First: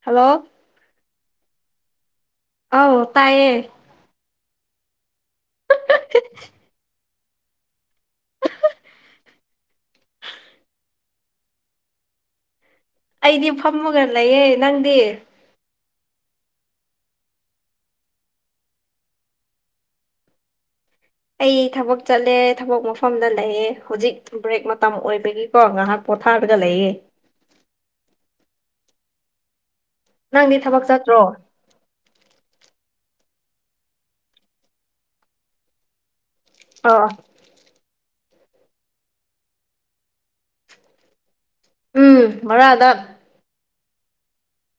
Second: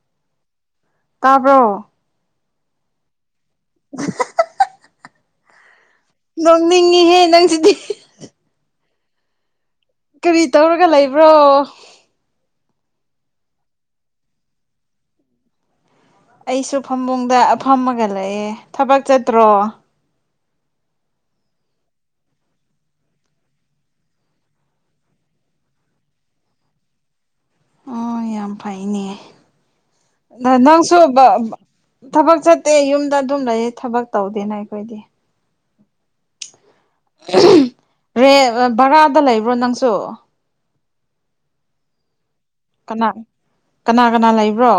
hello ꯇꯥꯕ꯭ꯔꯣ ꯑꯧ ꯇꯥꯏꯌꯦ [unintelligible] ꯅꯣꯡꯅꯤꯡꯉꯤꯍꯦ ꯅꯪꯁꯤꯗꯤ ꯀꯔꯤ ꯇꯧꯔꯒ ꯂꯩꯕ꯭ꯔꯣ ꯑꯩꯗꯤ ꯐꯝꯃꯒ ꯂꯩꯌꯦ ꯅꯪꯗꯤ ꯑꯩꯁꯨ ꯐꯝꯕꯨꯡꯗ ꯑ ꯐꯝꯃꯒ ꯂꯑꯦ ꯊꯕꯛ ꯆꯠꯇ꯭ꯔꯣ ꯑꯩ ꯊꯕꯛ ꯆꯠꯂꯦ ꯊꯕꯛ ꯃꯐꯝꯗ ꯂꯩꯌꯦꯦ ꯍꯧꯖꯤꯛ ꯕ꯭ꯔꯦꯛ ꯃꯇꯝ ꯑꯣꯏꯕꯒꯤ ꯀꯣ ꯉꯥꯏꯍꯥꯛ ꯄꯣꯊꯥꯕꯗ ꯂꯩꯌꯦꯦ ꯑꯣ ꯌꯥꯝ ꯐꯩꯅꯦ ꯅꯪꯗꯤ ꯊꯕꯛ ꯅꯪꯁꯨ ꯆꯠꯇ꯭ꯔꯣ ꯊꯕꯛ ꯆꯠꯇꯦ ꯌꯨꯝꯗ ꯑꯗꯨꯝ ꯂꯩꯌꯦ ꯊꯕꯛ ꯇꯧꯗꯦꯅ ꯑꯩꯈꯣꯏꯗꯤ ꯑꯣ ꯔꯦ ꯕꯔꯥꯗ ꯂꯩꯕ꯭ꯔꯣ ꯅꯪꯁꯨ ꯎꯝ ꯃꯔꯔꯗ ꯀꯅꯥ ꯀꯅꯥ ꯀꯅꯥ ꯂꯩꯕ꯭ꯔꯣ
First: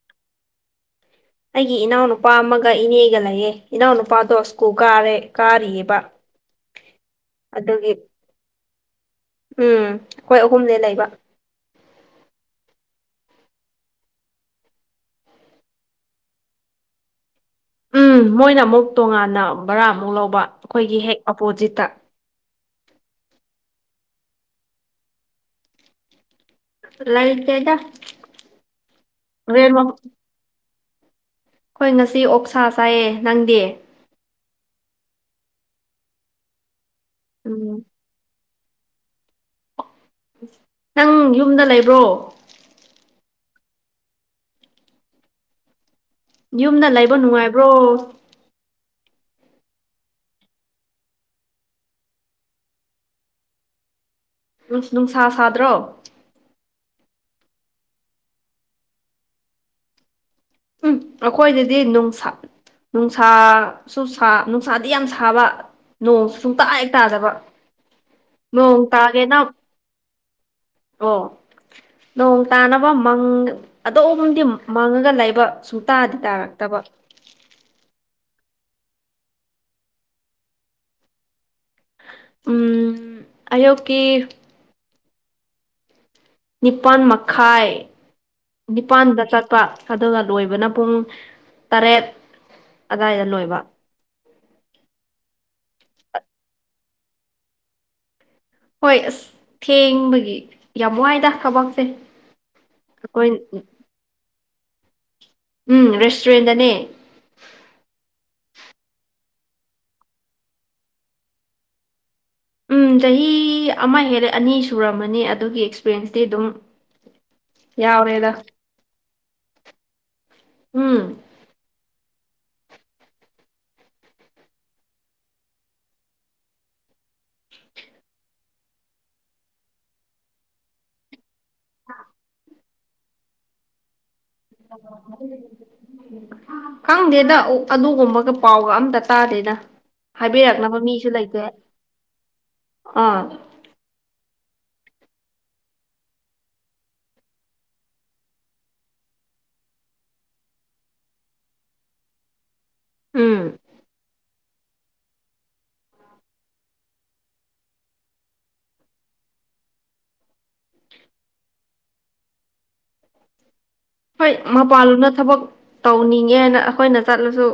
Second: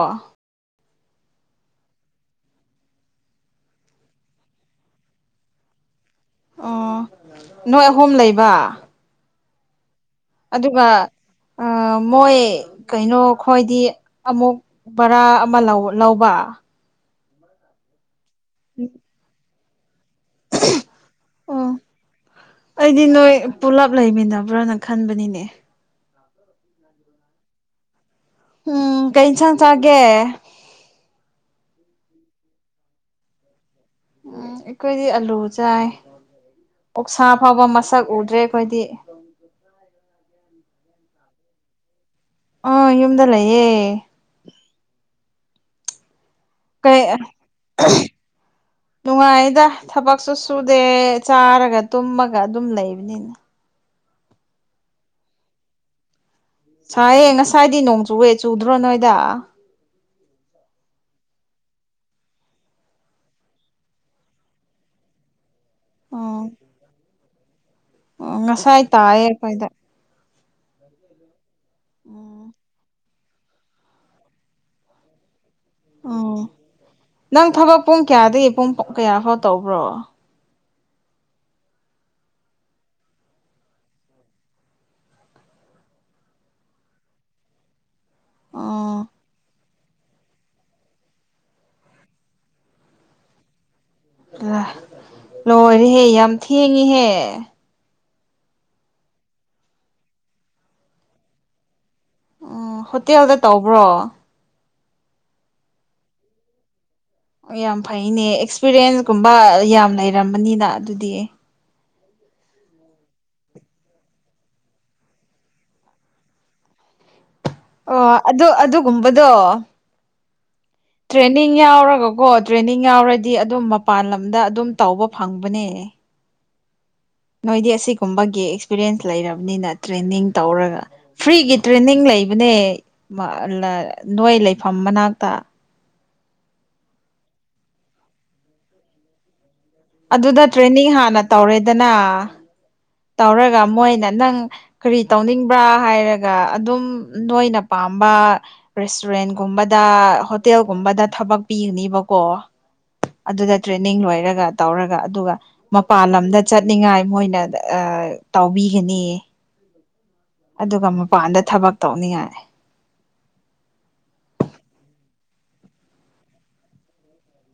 ꯑꯩꯒꯤ ꯏꯅꯥꯎꯅꯨꯄꯥ ꯑꯃꯒ ꯏꯅꯦꯒ ꯂꯩꯌꯦ ꯏꯅꯥꯎꯅꯨꯄꯥꯗꯣ ꯁ꯭ꯀꯨꯜ ꯀꯥꯔꯦ ꯀꯥꯔꯤꯑꯕ ꯑꯣ ꯅꯣꯏ ꯑꯍꯨꯝ ꯂꯩꯕ ꯎꯝ ꯑꯍꯨꯝꯅꯦ ꯑꯗꯨꯒ ꯂꯩꯕ ꯃꯣꯏ ꯀꯩꯅꯣ ꯈꯣꯏꯗꯤ ꯑꯃꯨꯛ ꯕꯔꯥ ꯑꯃ ꯂꯧ ꯂꯧꯕ ꯎꯝ ꯃꯣꯏꯅ ꯑꯃꯨꯛ ꯇꯣꯉꯥꯟꯅ ꯕꯔꯥꯃꯨꯛ ꯂꯧꯕ ꯑꯩꯈꯣꯏꯒꯤ ꯍꯦꯛ ꯑꯣ ꯑꯣꯄꯣꯖꯤꯠꯇ ꯑꯩꯗꯤ ꯅꯣꯏ ꯄꯨꯂꯞ ꯂꯩꯃꯤꯟꯅꯕ꯭ꯔꯅ ꯈꯟꯕꯅꯤꯅꯦ ꯂꯥꯏ ꯀ ꯀꯩꯗ ꯎꯝ ꯀ ꯏꯟꯁꯥꯡ ꯆꯥꯒꯦ ꯍꯣꯏ ꯉꯁꯤ ꯑꯣꯛꯁꯥ ꯆꯥꯏꯌꯦ ꯅꯪꯗꯤ ꯎꯝ ꯑꯩꯈꯣꯏꯗꯤ ꯑꯂꯨ ꯆꯥꯏ ꯑꯣꯛꯁꯥ ꯐꯥꯎꯕ ꯎꯝ ꯃꯁꯛ ꯎꯗ꯭ꯔꯦ ꯑꯩꯈꯣꯏꯗꯤ ꯅꯪ ꯌꯨꯝꯗ ꯂꯩꯕ꯭ꯔꯣ ꯑ ꯌꯨꯝꯗ ꯂꯩꯌꯦ ꯌꯨꯝꯗ ꯀꯩ ꯂꯩꯕ ꯅꯨꯡꯉꯥꯏꯕ꯭ꯔꯣ ꯅꯨꯡꯉꯥꯏꯗ ꯊꯕꯛꯁꯨ ꯁꯨꯗꯦ ꯆꯥꯔꯒ ꯇꯨꯝꯃꯒ ꯑꯗꯨꯝ ꯂꯩꯕꯅꯤꯅ ꯅꯨꯡꯁꯥ ꯁꯥꯗ꯭ꯔꯣ ꯁꯥꯏꯌꯦ ꯉꯁꯥꯏꯗꯤ ꯅꯣꯡꯆꯨꯋꯦ ꯆꯨꯗ꯭ꯔꯣ ꯅꯣꯏꯗ ꯎꯝ ꯑꯩꯈꯣꯏꯗꯗꯤ ꯅꯨꯡꯁꯥ ꯅꯨꯡꯁꯥꯁꯨ ꯁꯨꯁꯥ ꯅꯨꯡꯁꯥꯗꯤ ꯌꯥꯝ ꯁꯥꯕ ꯅꯣꯡꯁꯨ ꯑꯣ ꯁꯨꯡꯇꯥꯛ ꯍꯦꯛ ꯇꯥꯗꯕ ꯑꯣ ꯅꯣꯡ ꯉꯁꯥꯏ ꯇꯥꯒꯦ ꯇꯥꯏꯌꯦ ꯅꯪ ꯑꯩꯈꯣꯏꯗ ꯑꯣ ꯅꯣꯡ ꯎꯝ ꯇꯥꯅꯕ ꯃꯪ ꯑꯗꯣꯝꯗꯤ ꯃꯪꯉꯒ ꯂꯩꯕ ꯁꯨ ꯇꯥꯗꯤ ꯑꯣ ꯇꯥꯔꯛꯇꯕ ꯅꯪ ꯊꯕꯛ ꯄꯨꯡ ꯀꯌꯥꯗꯒꯤ ꯄꯨꯡ ꯀꯌꯥ ꯐꯥꯎ ꯇꯧꯕ꯭ꯔꯣ ꯎꯝ ꯑꯌꯨꯛꯀꯤ ꯅꯤꯄꯥꯜ ꯃꯈꯥꯏ ꯑꯣ ꯅꯤꯄꯥꯜꯗ ꯆꯠꯄ ꯑꯗꯨꯒ ꯂꯣꯏꯕꯅ ꯄꯨꯡ ꯇꯔꯦꯠ ꯑꯏꯗ ꯂꯣꯏꯕ ꯂꯣꯏꯔꯦꯍꯦ ꯌꯥꯝ ꯊꯦꯡꯉꯍꯦ ꯍꯣꯏ ꯑꯁ ꯊꯦꯡꯕꯒꯤ ꯌꯥꯝ ꯅꯨꯡꯉꯥꯏꯗ ꯀꯕꯥꯛꯁꯦ ꯎꯝ ꯍꯣꯇꯦꯜꯗ ꯇꯧꯕ꯭ꯔꯣ ꯎꯝ ꯔꯦꯁꯇꯨꯔꯦꯟꯗꯅꯦ ꯌꯥꯝ ꯐꯩꯅꯦ ꯑꯦꯛꯁꯄꯤꯔꯤꯟꯁ ꯀꯨꯝꯕ ꯌꯥꯝ ꯂꯩꯔꯝꯕꯅꯤꯅ ꯑꯗꯨꯗꯤ ꯎꯝ ꯆꯍꯤ ꯑꯃ ꯍꯦꯜꯂꯦ ꯑꯅꯤ ꯁꯨꯔꯝꯃꯅꯤ ꯑꯗꯨꯒꯤ ꯑꯦꯛꯁꯄꯔꯌꯦꯟꯁꯇꯤ ꯑꯗꯨꯝ ꯑꯣ ꯌꯥꯎꯔꯦꯗ ꯑꯗꯨ ꯑꯗꯨꯒꯨꯝꯕꯗꯣ ꯎꯝ ꯇ꯭ꯔꯦꯅꯤꯡ ꯌꯥꯎꯔꯒꯀꯣ ꯇ꯭ꯔꯦꯅꯤꯡ ꯌꯥꯎꯔꯗꯤ ꯑꯗꯨꯝ ꯃꯄꯥꯟ ꯂꯝꯗ ꯑꯗꯨꯝ ꯇꯧꯕ ꯐꯪꯕꯅꯦ ꯅꯣꯏꯗꯤ ꯑꯁꯤꯒꯨꯝꯕꯒꯤ ꯑꯦꯛꯁꯄꯤꯔꯤꯌꯦꯟꯁ ꯂꯩꯔꯕꯅꯤꯅ ꯇ꯭ꯔꯦꯟꯅꯤꯡ ꯇꯧꯔꯒ ꯐ꯭ꯔꯤꯒꯤ ꯇ꯭ꯔꯦꯟꯅꯤꯡ ꯂꯩꯕꯅꯦ ꯅꯣꯏ ꯂꯩꯐꯝ ꯃꯅꯥꯛꯇ ꯈꯪꯗꯦꯗ ꯑꯗꯨꯒꯨꯝꯕꯒ ꯄꯥꯎꯒ ꯑꯝꯇ ꯇꯥꯗꯦꯗ ꯑꯗꯨꯗ ꯍꯥꯏꯕꯤꯔꯛꯅꯕ ꯇ꯭ꯔꯦꯅꯤꯡ ꯃꯤꯁꯨ ꯍꯥꯟꯅ ꯂꯩꯇꯦ ꯇꯧꯔꯦꯗꯅ ꯑꯥ ꯇꯧꯔꯒ ꯃꯣꯏꯅ ꯅꯪ ꯀꯔꯤ ꯇꯧꯅꯤꯡꯕ꯭ꯔꯥ ꯍꯥꯏꯔꯒ ꯑꯗꯨꯝ ꯅꯣꯏꯅ ꯄꯥꯝꯕ ꯔꯦꯁꯇꯨꯔꯦꯟꯒꯨꯝꯕꯗ ꯍꯣꯇꯦꯜꯒꯨꯝꯕꯗ ꯊꯕꯛ ꯄꯤꯒꯅꯤꯕꯀꯣ ꯎꯝ ꯑꯗꯨꯗ ꯇ꯭ꯔꯦꯅꯤꯡ ꯂꯣꯏꯔꯒ ꯇꯧꯔꯒ ꯑꯗꯨꯒ ꯃꯄꯥꯟ ꯂꯝꯗ ꯆꯠꯅꯤꯡꯉꯥꯏ ꯃꯣꯏꯅ ꯇꯥꯎꯕꯤꯒꯅꯤ ꯑꯗꯨꯒ ꯃꯄꯥꯟꯗ ꯊꯕꯛ ꯇꯧꯅꯤꯡꯉꯥꯏ ꯍꯣꯏ ꯃꯄꯥꯟꯂꯨꯅ ꯊꯕꯛ ꯇꯧꯅꯤꯡꯉꯦ ꯍꯥꯏꯅ ꯑꯩꯈꯣꯏꯅ ꯆꯠꯂꯁꯨ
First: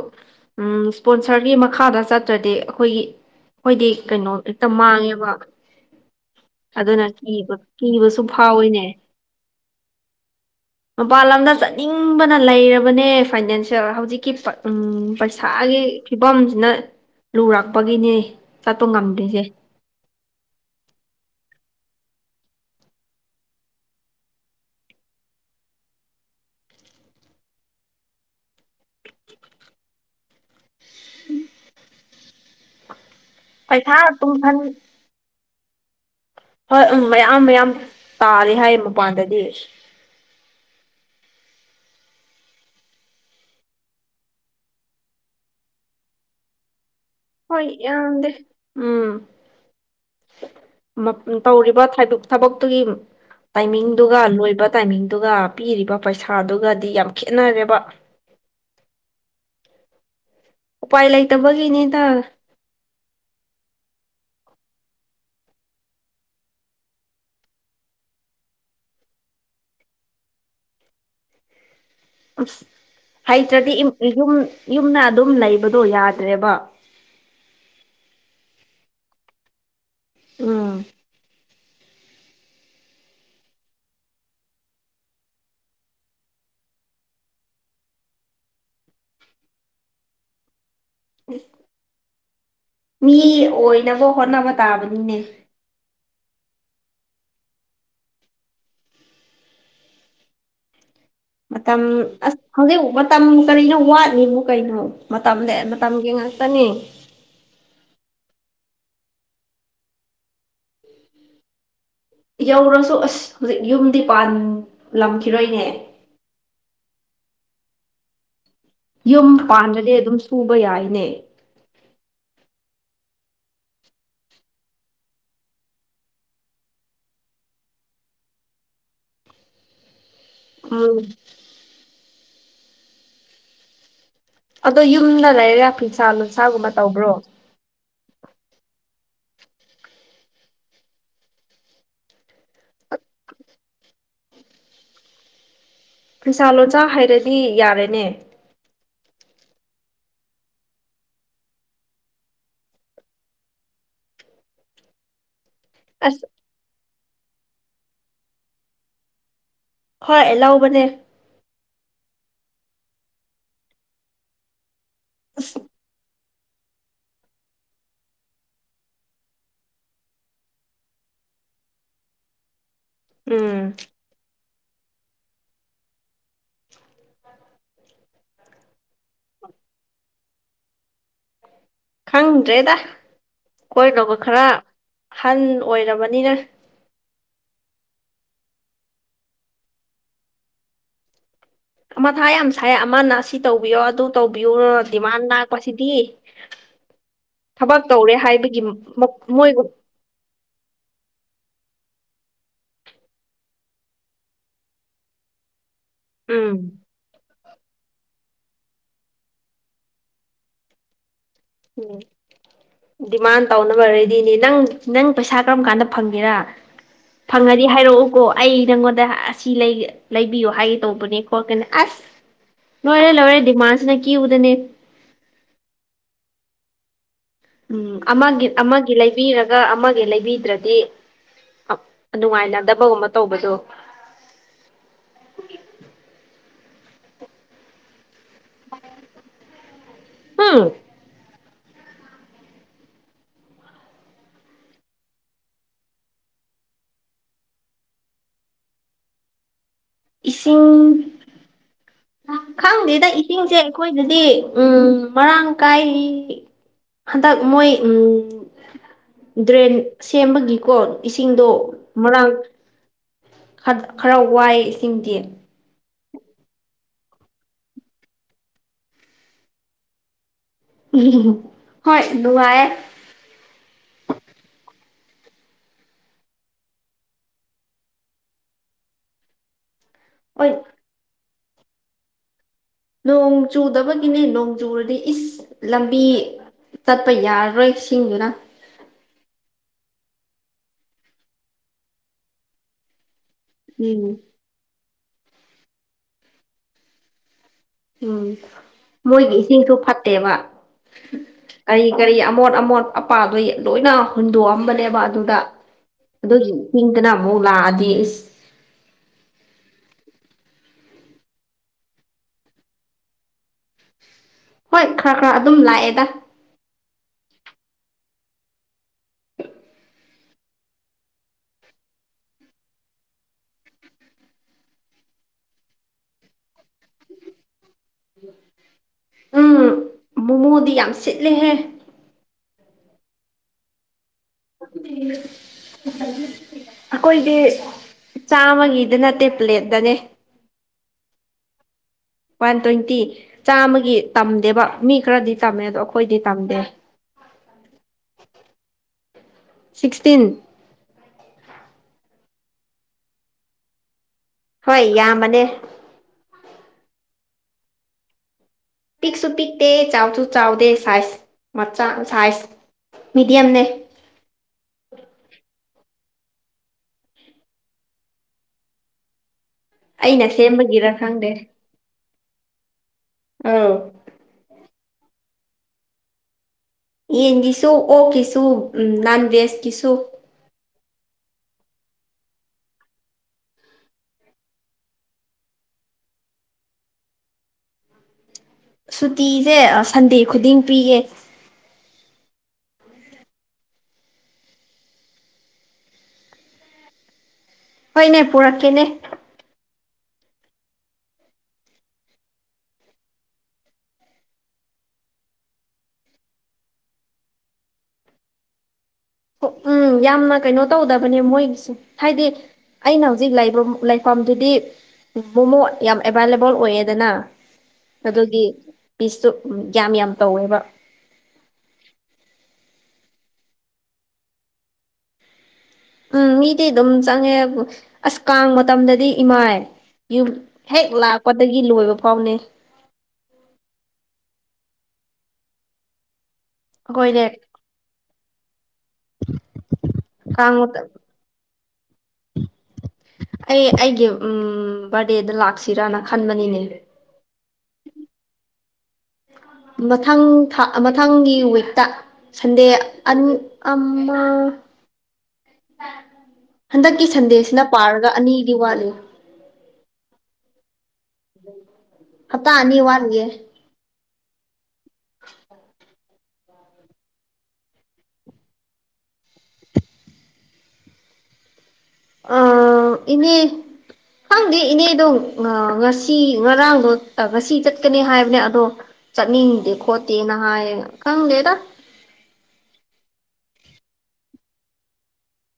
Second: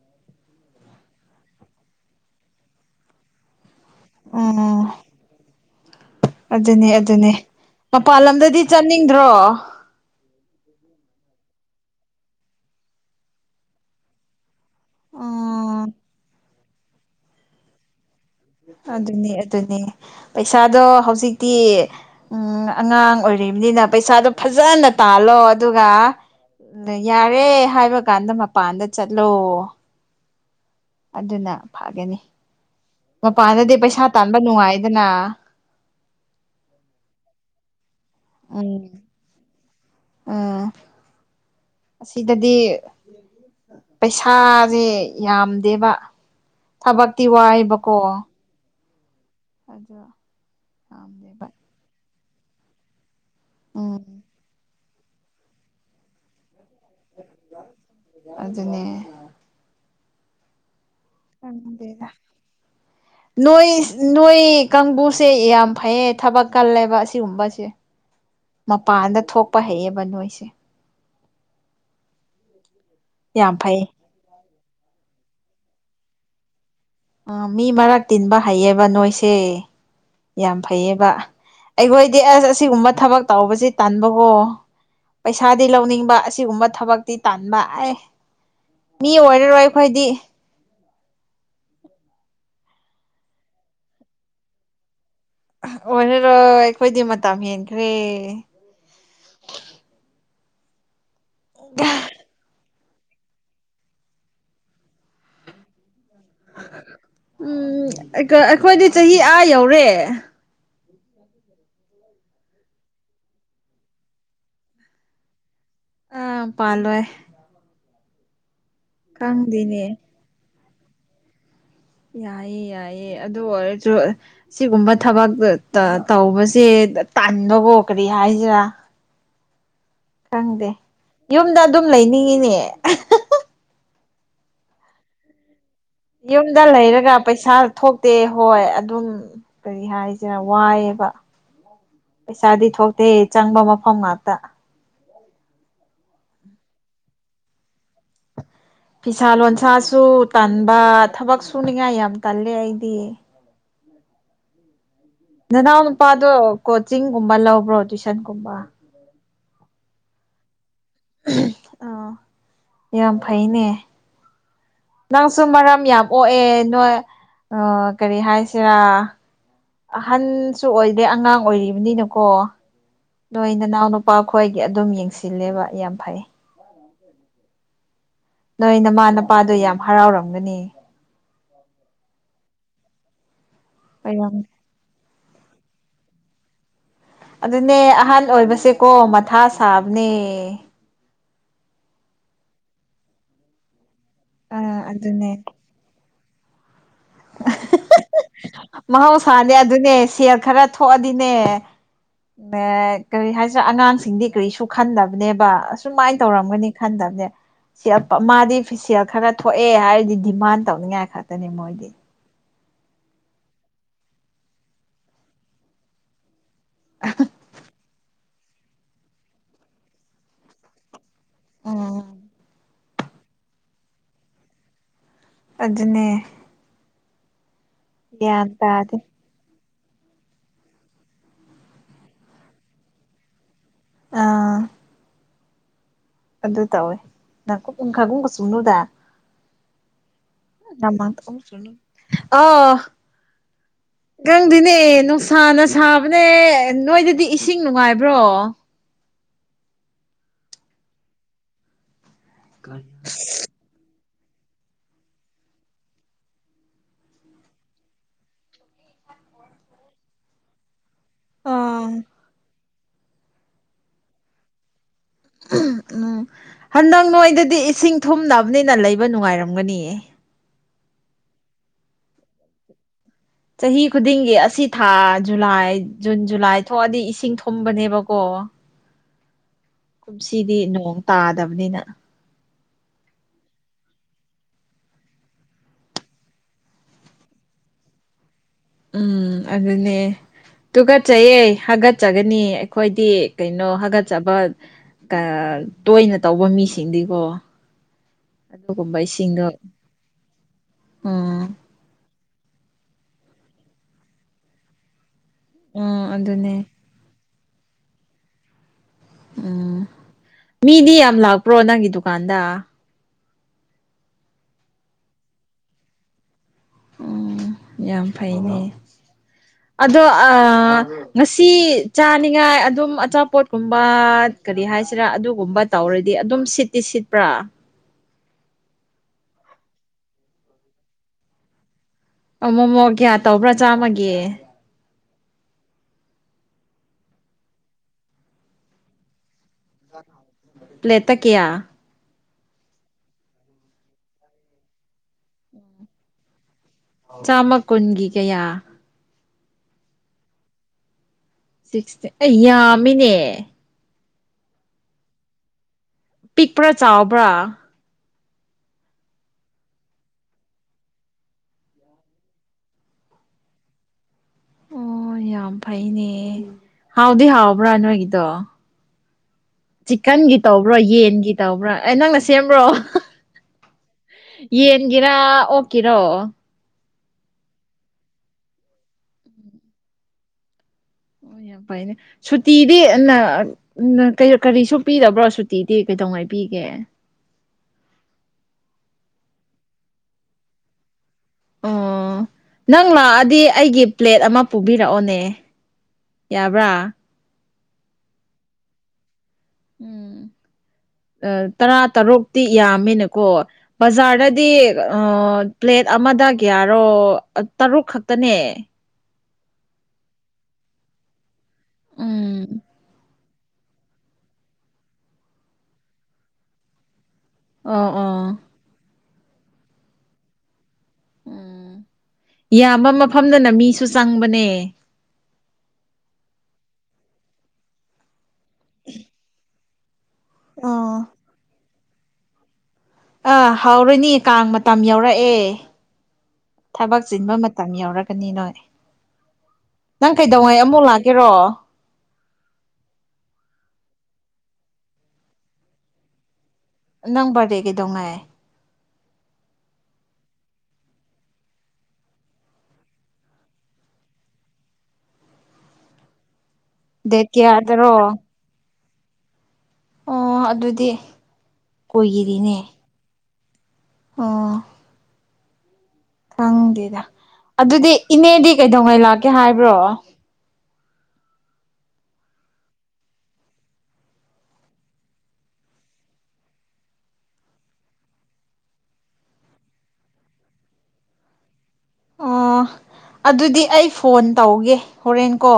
ꯏꯁ꯭ꯄꯣꯟꯁꯔꯒꯤ ꯃꯈꯥꯗ ꯆꯠꯇ꯭ꯔꯗꯤ ꯑꯩꯈꯣꯏꯒꯤ ꯑꯩꯈꯣꯏꯗꯤ ꯀꯩꯅꯣ ꯍꯦꯛꯇ ꯎꯝ ꯃꯥꯡꯉꯦꯕ ꯑꯗꯨꯅꯦ ꯑꯗꯨꯅ ꯀꯤꯕ ꯀꯤꯕꯁꯨ ꯐꯥꯎꯋꯤꯅꯦ ꯇ꯭ꯔꯣ ꯃꯄꯥꯟ ꯂꯝꯗ ꯆꯠꯅꯤꯡꯕꯅ ꯂꯩꯔꯕꯅꯦ ꯐꯥꯏꯅꯥꯟꯁꯦꯜ ꯍꯧꯖꯤꯛꯀꯤ ꯎꯝ ꯄꯩꯁꯥꯒꯤ ꯎꯝ ꯐꯤꯕꯝꯁꯤꯅ ꯂꯨꯔꯛꯄꯒꯤꯅꯦ ꯆꯠꯄ ꯑꯗꯨꯅꯤ ꯉꯝꯗ꯭ꯔꯤꯁꯦ ꯑꯗꯨꯅꯤ ꯄꯩꯁꯥꯗꯣ ꯍꯧꯖꯤꯛꯇꯤ ꯎꯝ ꯑꯉꯥꯡ ꯑꯣꯏꯔꯤꯕꯅꯤꯅ ꯄꯩꯁꯥꯗꯣ ꯐꯖꯅ ꯇꯥꯜꯂꯣ ꯑꯗꯨꯒ ꯌꯥꯔꯦ ꯍꯥꯏꯕ ꯀꯥꯟꯗ ꯃꯄꯥꯟꯗ ꯆꯠꯂꯣ ꯑꯗꯨꯅ ꯐꯒꯅꯤ ꯃꯄꯥꯟꯗꯗꯤ ꯄꯩꯁꯥ ꯇꯥꯟꯕ ꯅꯨꯡꯉꯥꯏꯗꯅ ꯍꯣꯏ ꯎꯝ ꯃꯌꯥꯝ ꯃꯌꯥꯝ ꯇꯥꯔꯦ ꯍꯥꯏꯌꯦ ꯎꯝ ꯃꯄꯥꯟꯗꯗꯤ ꯎꯝ ꯑꯁꯤꯗꯗꯤ ꯄꯩꯁꯥꯁꯦ ꯌꯥꯝꯗꯦꯕ ꯊꯕꯛꯇꯤ ꯍꯣꯏ ꯋꯥꯏꯕꯀꯣ ꯌꯥꯝꯗꯦ ꯎꯝ ꯑꯗꯣ ꯌꯥꯝꯗꯦꯕ ꯇꯧꯔꯤꯕ ꯊꯕꯛꯇꯨꯒꯤ ꯎꯝ ꯇꯥꯏꯃꯤꯡꯗꯨꯒ ꯂꯣꯏꯕ ꯇꯥꯏꯃꯤꯡꯗꯨꯒ ꯄꯤꯔꯤꯕ ꯄꯩꯁꯥꯗꯨꯒꯗꯤ ꯌꯥꯝ ꯈꯦꯠꯅꯔꯦꯕ ꯑꯗꯨꯅꯦ ꯎꯄꯥꯏ ꯂꯩꯇꯕꯒꯤꯅꯤꯗ [unintelligible] ꯅꯣꯏ ꯅꯣꯏ ꯀꯥꯡꯕꯨꯁꯦ ꯌꯥꯝ ꯐꯩꯌꯦ ꯊꯕꯛ ꯀꯜꯂꯦꯕ ꯑꯁꯤꯒꯨꯝꯕꯁꯦ ꯃꯄꯥꯟꯗ ꯊꯣꯛꯄ ꯍꯩꯌꯦꯕ ꯅꯣꯏꯁꯦ ꯑꯁ ꯌꯥꯝ ꯍꯩꯇ꯭ꯔꯗꯤ ꯐꯩ ꯌꯨꯝ ꯌꯨꯝꯅ ꯑꯗꯨꯝ ꯂꯩꯕꯗꯣ ꯌꯥꯗ꯭ꯔꯦꯕ ꯑ ꯃꯤ ꯃꯔꯛ ꯇꯤꯟꯕ ꯍꯩꯌꯦꯕ ꯅꯣꯏꯁꯦ ꯌꯥꯝ ꯎꯝ ꯐꯩꯌꯦꯕ ꯑꯩꯈꯣꯏꯗꯤ ꯑꯁ ꯑꯁꯤꯒꯨꯝꯕ ꯊꯕꯛ ꯇꯧꯕꯁꯤ ꯇꯥꯟꯕꯀꯣ ꯄꯩꯁꯥꯗꯤ ꯂꯧꯅꯤꯡꯕ ꯑꯁꯤꯒꯨꯝꯕ ꯊꯕꯛꯇꯤ ꯇꯟꯕ ꯑꯦ ꯃꯤ ꯑꯣꯏꯔꯔꯣꯏ ꯑꯩꯈꯣꯏꯗꯤ [inaudible] ꯃꯤ ꯑꯣꯏꯅꯕ ꯍꯣꯠꯅꯕ ꯇꯥꯕꯅꯤꯅꯦ ꯑꯣꯏꯔꯔꯣꯏ ꯑꯩꯈꯣꯏꯗꯤ ꯃꯇꯝ ꯍꯦꯟꯈ꯭ꯔꯦ ꯃꯇꯝ ꯑꯁ ꯍꯧꯖꯤꯛ ꯃꯇꯝ ꯀꯔꯤꯅ ꯋꯥꯠꯂꯤꯕꯨ ꯀꯩꯅꯣ ꯃꯇꯝ ꯃꯇꯝꯒꯤ ꯉꯥꯛꯇꯅꯤ ꯎꯝ ꯑꯩꯈꯣꯏꯗꯤ ꯆꯍꯤ ꯑꯥ ꯌꯧꯔꯦ ꯌꯧꯔꯁꯨ ꯑꯁ ꯍꯧꯖꯤꯛ ꯌꯨꯝꯗꯤ ꯄꯥꯟꯂꯝꯈꯤꯔꯣꯏꯅꯦ ꯑ ꯄꯥꯜꯂꯣꯏ ꯌꯨꯝ ꯈꯪꯗꯦꯅꯦ ꯄꯥꯟꯗ꯭ꯔꯗꯤ ꯑꯗꯨꯝ ꯁꯨꯕ ꯌꯥꯏꯅꯦ ꯌꯥꯏꯌꯦ ꯌꯥꯏꯌꯦ ꯑꯗꯨ ꯑꯣꯏꯔꯁꯨ ꯁꯤꯒꯨꯝꯕ ꯊꯕꯛꯇ ꯇꯧꯕꯁꯦ ꯇꯟꯕꯀꯣ ꯀꯔꯤ ꯍꯥꯏꯁꯤꯔꯥ ꯈꯪꯗꯦ ꯎꯝ ꯌꯨꯝꯗ ꯑꯗꯨꯝ ꯂꯩꯅꯤꯡꯉꯤꯅꯦ ꯑꯗꯣ ꯌꯨꯝꯗ ꯂꯩꯔ ꯐꯤ ꯌꯨꯝꯗ ꯂꯩꯔꯒ ꯄꯩꯁꯥ ꯊꯣꯛ ꯇꯦ ꯍꯣꯏ ꯑꯗꯨꯝ ꯀꯔꯤ ꯍꯥꯏꯁꯤꯔ ꯋꯥꯏꯑꯦꯕ ꯄꯩꯁꯥꯗꯤ ꯊꯣꯛꯇꯦ ꯆꯪꯕ ꯃꯐꯝ ꯉꯥꯛꯇ ꯐꯤꯁꯥ ꯂꯣꯟꯁꯥ ꯍꯩꯔꯗꯤ ꯌꯥꯔꯦꯅꯦ ꯐꯤꯁꯥ ꯂꯣꯟꯁꯥꯁꯨ ꯇꯟꯕ ꯊꯕꯛ ꯁꯨꯅꯤꯉꯥꯏ ꯌꯥꯝ ꯇꯜꯂꯦ ꯑꯩꯗꯤ ꯅꯅꯥꯎꯅꯨ ꯑꯁ ꯄꯥꯗꯣ ꯀꯣꯆꯤꯡꯒꯨꯝꯕ ꯂꯧꯕ꯭ꯔꯣ ꯇꯨꯏꯁꯟꯒꯨꯝꯕ ꯍꯣꯏ ꯂꯧꯕꯅꯦ ꯑꯥ ꯌꯥꯝ ꯐꯩꯅꯦ ꯅꯪꯁꯨ ꯑꯁ ꯃꯔꯝ ꯌꯥꯝ ꯑꯣꯛꯑꯦ ꯅꯣꯏ ꯀꯔꯤ ꯍꯥꯏꯁꯤꯔꯥ ꯑꯍꯟꯁꯨ ꯑꯣꯏꯗꯦ ꯑꯉꯥꯡ ꯑꯣꯏꯔꯤꯕꯅꯤꯅꯀꯣ ꯅꯣꯏ ꯎꯝ ꯅꯅꯥꯎ ꯅꯨꯄꯥ ꯈꯈꯣꯏꯒꯤ ꯑꯗꯨꯝ ꯌꯦꯡꯁꯤꯜꯂꯦꯕ ꯌꯥꯝ ꯐꯩ ꯅꯣꯏ ꯅꯃꯥ ꯅꯄꯥꯗꯣ ꯌꯥꯝ ꯍꯔꯥꯎꯔꯝꯒꯅꯤ ꯈꯪꯗ꯭ꯔꯦꯗ ꯈꯣꯏꯅꯕꯨ ꯑꯣꯏꯔꯝ ꯈꯔ ꯑꯍꯟ ꯑꯣꯏꯔꯕꯅꯤꯅ ꯑꯗꯨꯅꯦ ꯑꯍꯜ ꯑꯣꯏꯕꯁꯦꯀꯣ ꯃꯊꯥ ꯁꯥꯕꯅꯦ ꯃꯊꯥ ꯌꯥꯝ ꯁꯥꯏ ꯑꯃꯅ ꯁꯤ ꯇꯧꯕꯤꯌꯣ ꯑꯗꯨ ꯇꯧꯕꯤꯌꯣ ꯑ ꯗꯤꯃꯥꯟ ꯑꯗꯨꯅꯦ ꯂꯥꯛꯄꯁꯤ ꯁꯤꯗꯤ ꯊꯕꯛ ꯇꯧꯔꯦ ꯍꯥꯏꯕꯒꯤ ꯃꯣꯏꯒꯨꯝ ꯅꯦ ꯁꯦꯟ ꯈꯔ ꯊꯣꯛꯑꯗꯤꯅꯦ ꯅꯦ ꯀꯔꯤ ꯍꯥꯏꯁꯤꯔꯥ ꯑꯉꯥꯡꯁꯤꯡꯗꯤ ꯀꯔꯤꯁꯨ ꯈꯟꯗꯕꯅꯦꯕ ꯑꯁ ꯁꯨꯃꯥꯏ ꯎꯝ ꯇꯧꯔꯝꯒꯅꯤ ꯈꯟꯗꯕꯅꯦ [unintelligible] ꯃꯥꯗꯤ ꯁꯦꯜ ꯈꯔ ꯊꯣꯛꯑꯦ ꯍꯥꯏꯔꯗꯤ ꯗꯤꯃꯥꯟ ꯇꯧꯅꯤꯡꯉꯥꯏ ꯈ- ꯎꯝ ꯗꯤꯃꯥꯟ ꯇꯧꯅꯕ ꯔꯦꯗꯤꯅꯤ ꯅꯪ ꯅꯪ ꯄꯩꯁꯥ ꯀꯔꯝ ꯀꯥꯟꯗ ꯐꯪꯒꯦꯔꯥ ꯐꯪꯉꯗꯤ ꯍꯥꯏꯔꯛꯎꯀꯣ ꯑꯩ ꯅꯪꯉꯣꯟꯗ ꯑꯁꯤ ꯂꯩ ꯂꯩꯕꯤꯌꯣ ꯍꯥꯏꯒꯦ ꯇꯧꯕꯅꯦ ꯀꯅꯦ ꯑꯁ ꯎꯝ ꯂꯣꯏꯔꯦ ꯂꯣꯏꯔꯦ ꯗꯤꯃꯥꯟꯁꯤꯅ ꯀꯤꯎꯗꯅꯦ ꯑꯗꯨꯅꯦ ꯎꯝ ꯑꯃꯒꯤ ꯒ꯭ꯌꯥꯟ ꯑꯃꯒꯤ ꯇꯥꯗꯦ ꯂꯩꯕꯤꯔ ꯒ ꯑꯃꯒꯤ ꯂꯩꯕꯤꯗ꯭ꯔꯗꯤ ꯅꯨꯡꯉꯥꯏꯅꯗꯕꯒꯨꯝꯕ ꯇꯧꯕꯗꯣ ꯑꯥ ꯑꯗꯨ ꯇꯧꯋꯦ [unintelligible] [unintelligible] ꯑ ꯅꯪꯗꯨꯅꯦ ꯅꯨꯡꯁꯥꯅ ꯁꯥꯕꯅꯦ ꯅꯣꯏꯗꯗꯤ ꯏꯁꯤꯡ ꯅꯨꯡꯉꯥꯏꯕ꯭ꯔꯣ ꯏꯁꯤꯡ ꯈꯪꯗꯦꯗ ꯆꯤꯡꯁꯦ ꯑꯩꯈꯣꯏꯗꯗꯤ ꯎ ꯃꯔꯥꯡ ꯀꯥꯏ ꯍꯟꯗꯛ ꯃꯣꯏ ꯗ꯭ꯔꯦꯟ ꯁꯦꯝꯕꯒꯤꯀꯣ ꯏꯁꯤꯡꯗꯣ ꯑꯥ ꯃꯔꯥꯡ ꯈꯔ ꯋꯥꯏꯑꯦ ꯏꯁꯤꯡꯗꯤ ꯎꯝ ꯍꯟꯗꯛ ꯅꯣꯏꯗꯗꯤ ꯏꯁꯤꯡ ꯊꯨꯝꯅꯕꯅꯤꯅ ꯂꯩꯕ ꯅꯨꯡꯉꯥꯏꯔꯝꯒꯅꯤꯌꯦ ꯍꯣꯏ ꯂꯅꯨꯡꯉꯥꯏ ꯆꯍꯤ ꯈꯨꯗꯤꯡꯒꯤ ꯑꯁꯤ ꯊꯥ ꯖꯨꯂꯥꯏ ꯖꯨꯟ ꯖꯨꯂꯥꯏ ꯊꯣꯛꯑꯗꯤ ꯏꯁꯤꯡ ꯊꯨꯝꯕꯅꯦꯕꯀꯣ ꯍꯣꯏ ꯀꯨꯝꯁꯤꯗꯤ ꯅꯣꯡ ꯇꯥꯗꯕꯅꯤꯅ ꯅꯣꯡ ꯆꯨꯗꯕꯒꯤꯅꯦ ꯅꯣꯡ ꯆꯨꯔꯗꯤ ꯏꯁ ꯂꯝꯕꯤ ꯆꯠꯄ ꯌꯥꯔꯔꯣꯏ ꯁꯤꯡꯗꯨꯅ ꯎꯝ ꯑꯗꯨꯅꯦ ꯇꯨꯀꯠꯆꯌꯦꯦ ꯍꯥꯒꯠꯆꯒꯅꯤ ꯑꯩꯈꯣꯏꯗꯤ ꯀꯩꯅꯣ ꯎꯝ ꯍꯥꯒꯠꯆꯕ ꯇꯣꯏꯅ ꯇꯧꯕ ꯃꯤꯁꯤꯡꯗꯤꯀꯣ ꯎꯝ ꯑꯗꯨꯒꯨꯝꯕ ꯃꯣꯏꯒꯤ ꯏꯁꯤꯡꯗꯣ ꯏꯁꯤꯡꯁꯨ ꯐꯠꯇꯦꯕ ꯎꯝ ꯀꯔꯤ ꯀꯔꯤ ꯑꯃꯣꯠ ꯑꯃꯣꯠ ꯑꯄꯥꯗꯣ ꯂꯣꯏꯅ ꯍꯨꯟꯗꯣꯛꯑꯝꯕꯅꯦꯕ ꯑꯗꯨꯗ ꯑꯗꯨꯒꯤ ꯑꯗꯨꯅꯦ ꯄꯤꯡꯗꯅ ꯑꯃꯨꯛ ꯂꯥꯛꯑꯗꯤ ꯎꯝ ꯃꯤꯗꯤ ꯌꯥꯝ ꯂꯥꯛꯄ꯭ꯔꯣ ꯅꯪꯒꯤ ꯗꯨꯀꯥꯟꯗ ꯍꯣꯏ ꯈꯔ ꯈꯔ ꯑꯗꯨꯝ ꯂꯥꯛꯑꯦꯗ ꯎꯝ ꯌꯥꯝ ꯐꯩꯅꯦ ꯑꯗꯣ ꯑ ꯉꯁꯤ ꯆꯥꯅꯤꯡꯉꯥꯏ ꯑꯗꯨꯝ ꯑꯆꯥꯄꯣꯠꯀꯨꯝꯕ ꯀꯔꯤ ꯍꯥꯏꯁꯤꯔꯥ ꯑꯗꯨꯒꯨꯝꯕ ꯇꯧꯔꯗꯤ ꯑꯗꯨꯝ ꯁꯤꯠꯇꯤ ꯁꯤꯠꯄ꯭ꯔꯥ ꯎꯝ ꯃꯣꯃꯣꯗꯤ ꯌꯥꯝ ꯁꯤꯠꯂꯦꯍꯦ ꯃꯣꯃꯣ ꯀꯌꯥ ꯇꯧꯕ꯭ꯔꯥ ꯆꯥꯝꯃꯒꯦ ꯑꯩꯈꯣꯏꯒꯤ ꯆꯥꯃꯒ ꯏ ꯅ ꯇꯦ ꯄ꯭ꯂꯦꯟ ꯂ꯭ꯂꯦꯇ ꯀꯌꯥ ꯋꯥꯟ ꯇ꯭ꯋꯦꯟꯇꯤ ꯆꯥꯃꯒꯤ ꯇꯝꯗꯦꯕ ꯃꯤ ꯈꯔꯗꯤ ꯇꯝꯃꯦ ꯑꯗꯣ ꯑꯩꯈꯣꯏꯗꯤ ꯇꯝꯗꯦ ꯆꯥꯝꯃ ꯀꯨꯟꯒꯤ ꯀꯌꯥ ꯁꯤꯛꯁꯇꯤꯟ ꯁꯤꯛꯁꯇꯤ ꯑꯩ ꯌꯥꯝꯃꯤꯅꯦ ꯍꯣꯏ ꯌꯥꯝꯃꯅꯦ ꯄꯤꯛꯄ꯭ꯔꯥ ꯆꯥꯎꯕ꯭ꯔꯥ ꯄꯤꯛꯁꯨ ꯄꯤꯛꯇꯦ ꯆꯥꯎꯁꯨ ꯆꯥꯎꯗꯦ ꯁꯥꯏꯖ ꯃꯆꯥ ꯁꯥꯏꯖ ꯃꯤꯦꯗꯤꯌꯝꯅꯦ ꯑꯣ ꯌꯥꯝ ꯐꯩꯅꯦ ꯍꯥꯎꯗꯤ ꯍꯥꯎꯕ꯭ꯔꯥ ꯅꯣꯏꯒꯤꯗꯣ ꯑꯩꯅ ꯆꯤꯛꯀꯟꯒꯤ ꯇꯧꯕ꯭ꯔꯣ ꯁꯦꯝꯕꯒꯤꯔ ꯈꯪꯗꯦ ꯌꯦꯟꯒꯤ ꯇꯧꯕ꯭ꯔꯣ ꯑꯦ ꯅꯪꯅ ꯁꯦꯝꯕ꯭ꯔꯣ ꯑꯥꯎ ꯌꯦꯡꯒꯤꯦꯔꯥ ꯑꯣꯀꯤꯔꯣ ꯌꯦꯟꯒꯤꯁꯨ ꯑꯣꯛꯀꯤꯁꯨ ꯅꯅꯥꯟ ꯚꯦꯖꯀꯤꯁꯨ ꯑꯣ ꯌꯥꯝ ꯐꯥꯏꯅꯦ ꯁꯨꯇꯤꯗꯤ ꯀꯔꯤꯁꯨ ꯄꯤꯗꯕ꯭ꯔꯣ ꯁꯨꯇꯤꯗꯤ ꯀꯩꯗꯧꯉꯥꯏ ꯄꯤꯒꯦ ꯁꯨꯇꯤꯁꯦ ꯁꯟꯗꯦ ꯈꯨꯗꯤꯡ ꯄꯤꯌꯦ ꯑꯣ ꯅꯪ ꯂꯥꯛꯑꯗꯤ ꯑꯩꯒꯤ ꯄ꯭ꯂꯦꯠ ꯑꯃ ꯄꯨꯕꯤꯔꯛꯑꯣꯅꯦ ꯌꯥꯕ꯭ꯔꯥ ꯍꯣꯏꯅꯦ ꯄꯨꯔꯛꯀꯦꯅꯦ ꯎꯝ ꯇꯔꯥ ꯇꯔꯨꯛꯇꯤ ꯌꯥꯝꯃꯦꯅꯀꯣ ꯕꯖꯥꯔꯗꯗꯤ ꯄ꯭ꯂꯦꯠ ꯑꯃꯗ ꯌꯥꯔꯣ ꯇꯔꯨꯛ ꯈꯛꯇꯅꯦ ꯍꯣ- ꯎꯝ ꯌꯥꯝꯅ ꯀꯩꯅꯣ ꯇꯧꯗꯕꯅꯦ ꯃꯣꯏꯒꯤ ꯍꯥꯏꯗꯤ ꯎꯝ ꯑꯩꯅ ꯍꯧꯖꯤꯛ ꯂꯩꯐꯝꯗꯨꯗꯤ ꯃꯣꯃꯣ ꯌꯥꯝ ꯑꯦꯕꯥꯏꯂꯦꯕꯜ ꯑꯣꯏꯌꯦꯗꯅ ꯑꯣ ꯑꯣ ꯑꯗꯨꯒꯤ ꯄꯤꯁꯇꯨ ꯌꯥꯝ ꯌꯥꯝ ꯇꯧꯋꯦꯕ ꯎꯝ ꯏꯌꯥꯝꯕ ꯃꯐꯝꯗꯅ ꯃꯤꯁꯨ ꯆꯪꯕꯅꯦ ꯎꯝ ꯃꯤꯗꯤ ꯑꯗꯨꯝ ꯆꯪꯉꯦ ꯑꯁ ꯀꯥꯡ ꯃꯇꯝꯗꯗꯤ ꯏꯃꯥꯏ ꯌꯨꯝ ꯍꯦꯛ ꯑꯥ ꯂꯥꯛꯄꯗꯒꯤ ꯂꯣꯏꯕ ꯐꯥꯎꯅꯦ ꯑꯥ ꯍꯧꯔꯨꯅꯤ ꯀꯥꯡ ꯃꯇꯝ ꯌꯥꯎꯔꯛꯑꯦ ꯊꯕꯛ ꯑꯩꯈꯣꯏꯅꯦ ꯆꯤꯟꯕ ꯪ ꯌꯥꯎꯔꯒꯅꯤ ꯅꯣꯏ ꯅꯪ ꯀꯥꯡ ꯀꯩꯗꯧꯉꯩ ꯑꯃꯨꯛ ꯃꯇꯝ ꯂꯥꯛꯀꯦꯔꯣ ꯑꯩ ꯑꯩꯒꯤ ꯕꯥꯔꯗꯦꯗ ꯂꯥꯛꯁꯤꯔꯅ ꯈꯟꯕꯅꯤꯅꯦ ꯅꯪ ꯔꯗꯦ ꯀꯩꯗꯧꯅꯦ ꯃꯊꯪ ꯊꯥ ꯃꯊꯪꯒꯤ ꯋꯤꯛꯇ ꯁꯟꯗꯦ ꯑꯟ ꯑꯃ [inaudible] ꯍꯟꯗꯛꯀꯤ ꯗꯦꯠ ꯁꯟꯗꯦꯁꯤꯅ ꯀꯌꯥꯗꯔꯣ ꯄꯥꯔꯒ ꯑꯅꯤꯗꯤ ꯋꯥꯠꯂꯤ ꯑ ꯑꯗꯨꯗꯤ ꯑꯇꯥꯅꯤ ꯋꯥꯔꯒꯦ ꯑꯥ [inaudible] ꯈꯪꯗꯦꯗ ꯑꯗꯨꯗꯤ ꯏꯅꯦꯗꯤ ꯀꯩꯗꯧꯉꯩ ꯂꯥꯛꯀꯦ ꯍꯥꯏꯕ꯭ꯔꯣ ꯑ ꯏꯅꯦ ꯈꯪꯗꯦ ꯏꯅꯦꯗꯣ ꯉꯁꯤ ꯉꯔꯥꯡꯗꯣ ꯉꯁꯤ ꯆꯠꯀꯅꯤ ꯍꯥꯏꯕꯅꯦ ꯑꯗꯣ ꯆꯠꯅꯤꯡꯗꯦ ꯈꯣꯠꯇꯦꯅ ꯍꯥꯏꯌꯦꯅ ꯈꯪꯗꯦꯗ ꯑꯣ ꯑꯗꯨꯗꯤ ꯑꯩ ꯐꯣꯟ ꯇꯧꯒꯦ ꯍꯣꯔꯦꯟ ꯀꯣ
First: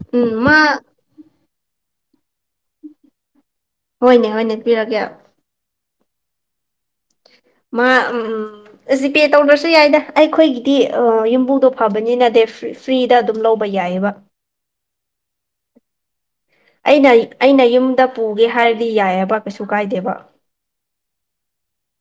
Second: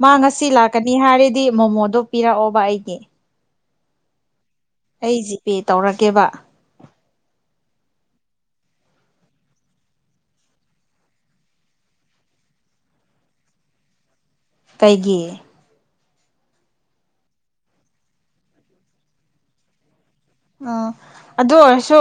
ꯃꯥ ꯉꯁꯤ ꯂꯥꯛꯀꯅꯤ ꯍꯥꯏꯔꯗꯤ ꯃꯣꯃꯣꯗꯣ ꯄꯤꯔꯛꯑꯣꯕ ꯑꯩꯒꯤ ꯍꯣꯏꯅꯦ ꯍꯅꯦ ꯑꯩ ꯖꯤꯄꯦ ꯇꯧꯔꯒꯦꯕ ꯃꯥ ꯎꯝ ꯎꯝ ꯖꯤꯄꯦ ꯇꯧꯗ꯭ꯔꯁꯨ ꯌꯥꯏꯗ ꯑꯩꯈꯣꯏꯒꯤꯗꯤ ꯌꯨꯝꯕꯨꯗꯣ ꯐꯕꯅꯤꯅ ꯗꯦ ꯐ꯭ꯔꯤ ꯐ꯭ꯔꯤꯗ ꯑꯗꯨꯝ ꯂꯧꯕ ꯌꯥꯏꯑꯕ ꯀꯩꯒꯤ ꯑꯩꯅ ꯑꯩꯅ ꯌꯨꯝꯗ ꯄꯨꯒꯦ ꯍꯥꯏꯔꯗꯤ ꯌꯥꯏꯑꯕ ꯀꯩꯁꯨ ꯀꯥꯏꯗꯦꯕ ꯎ ꯑꯗꯨ ꯑꯣꯏꯔꯁꯨ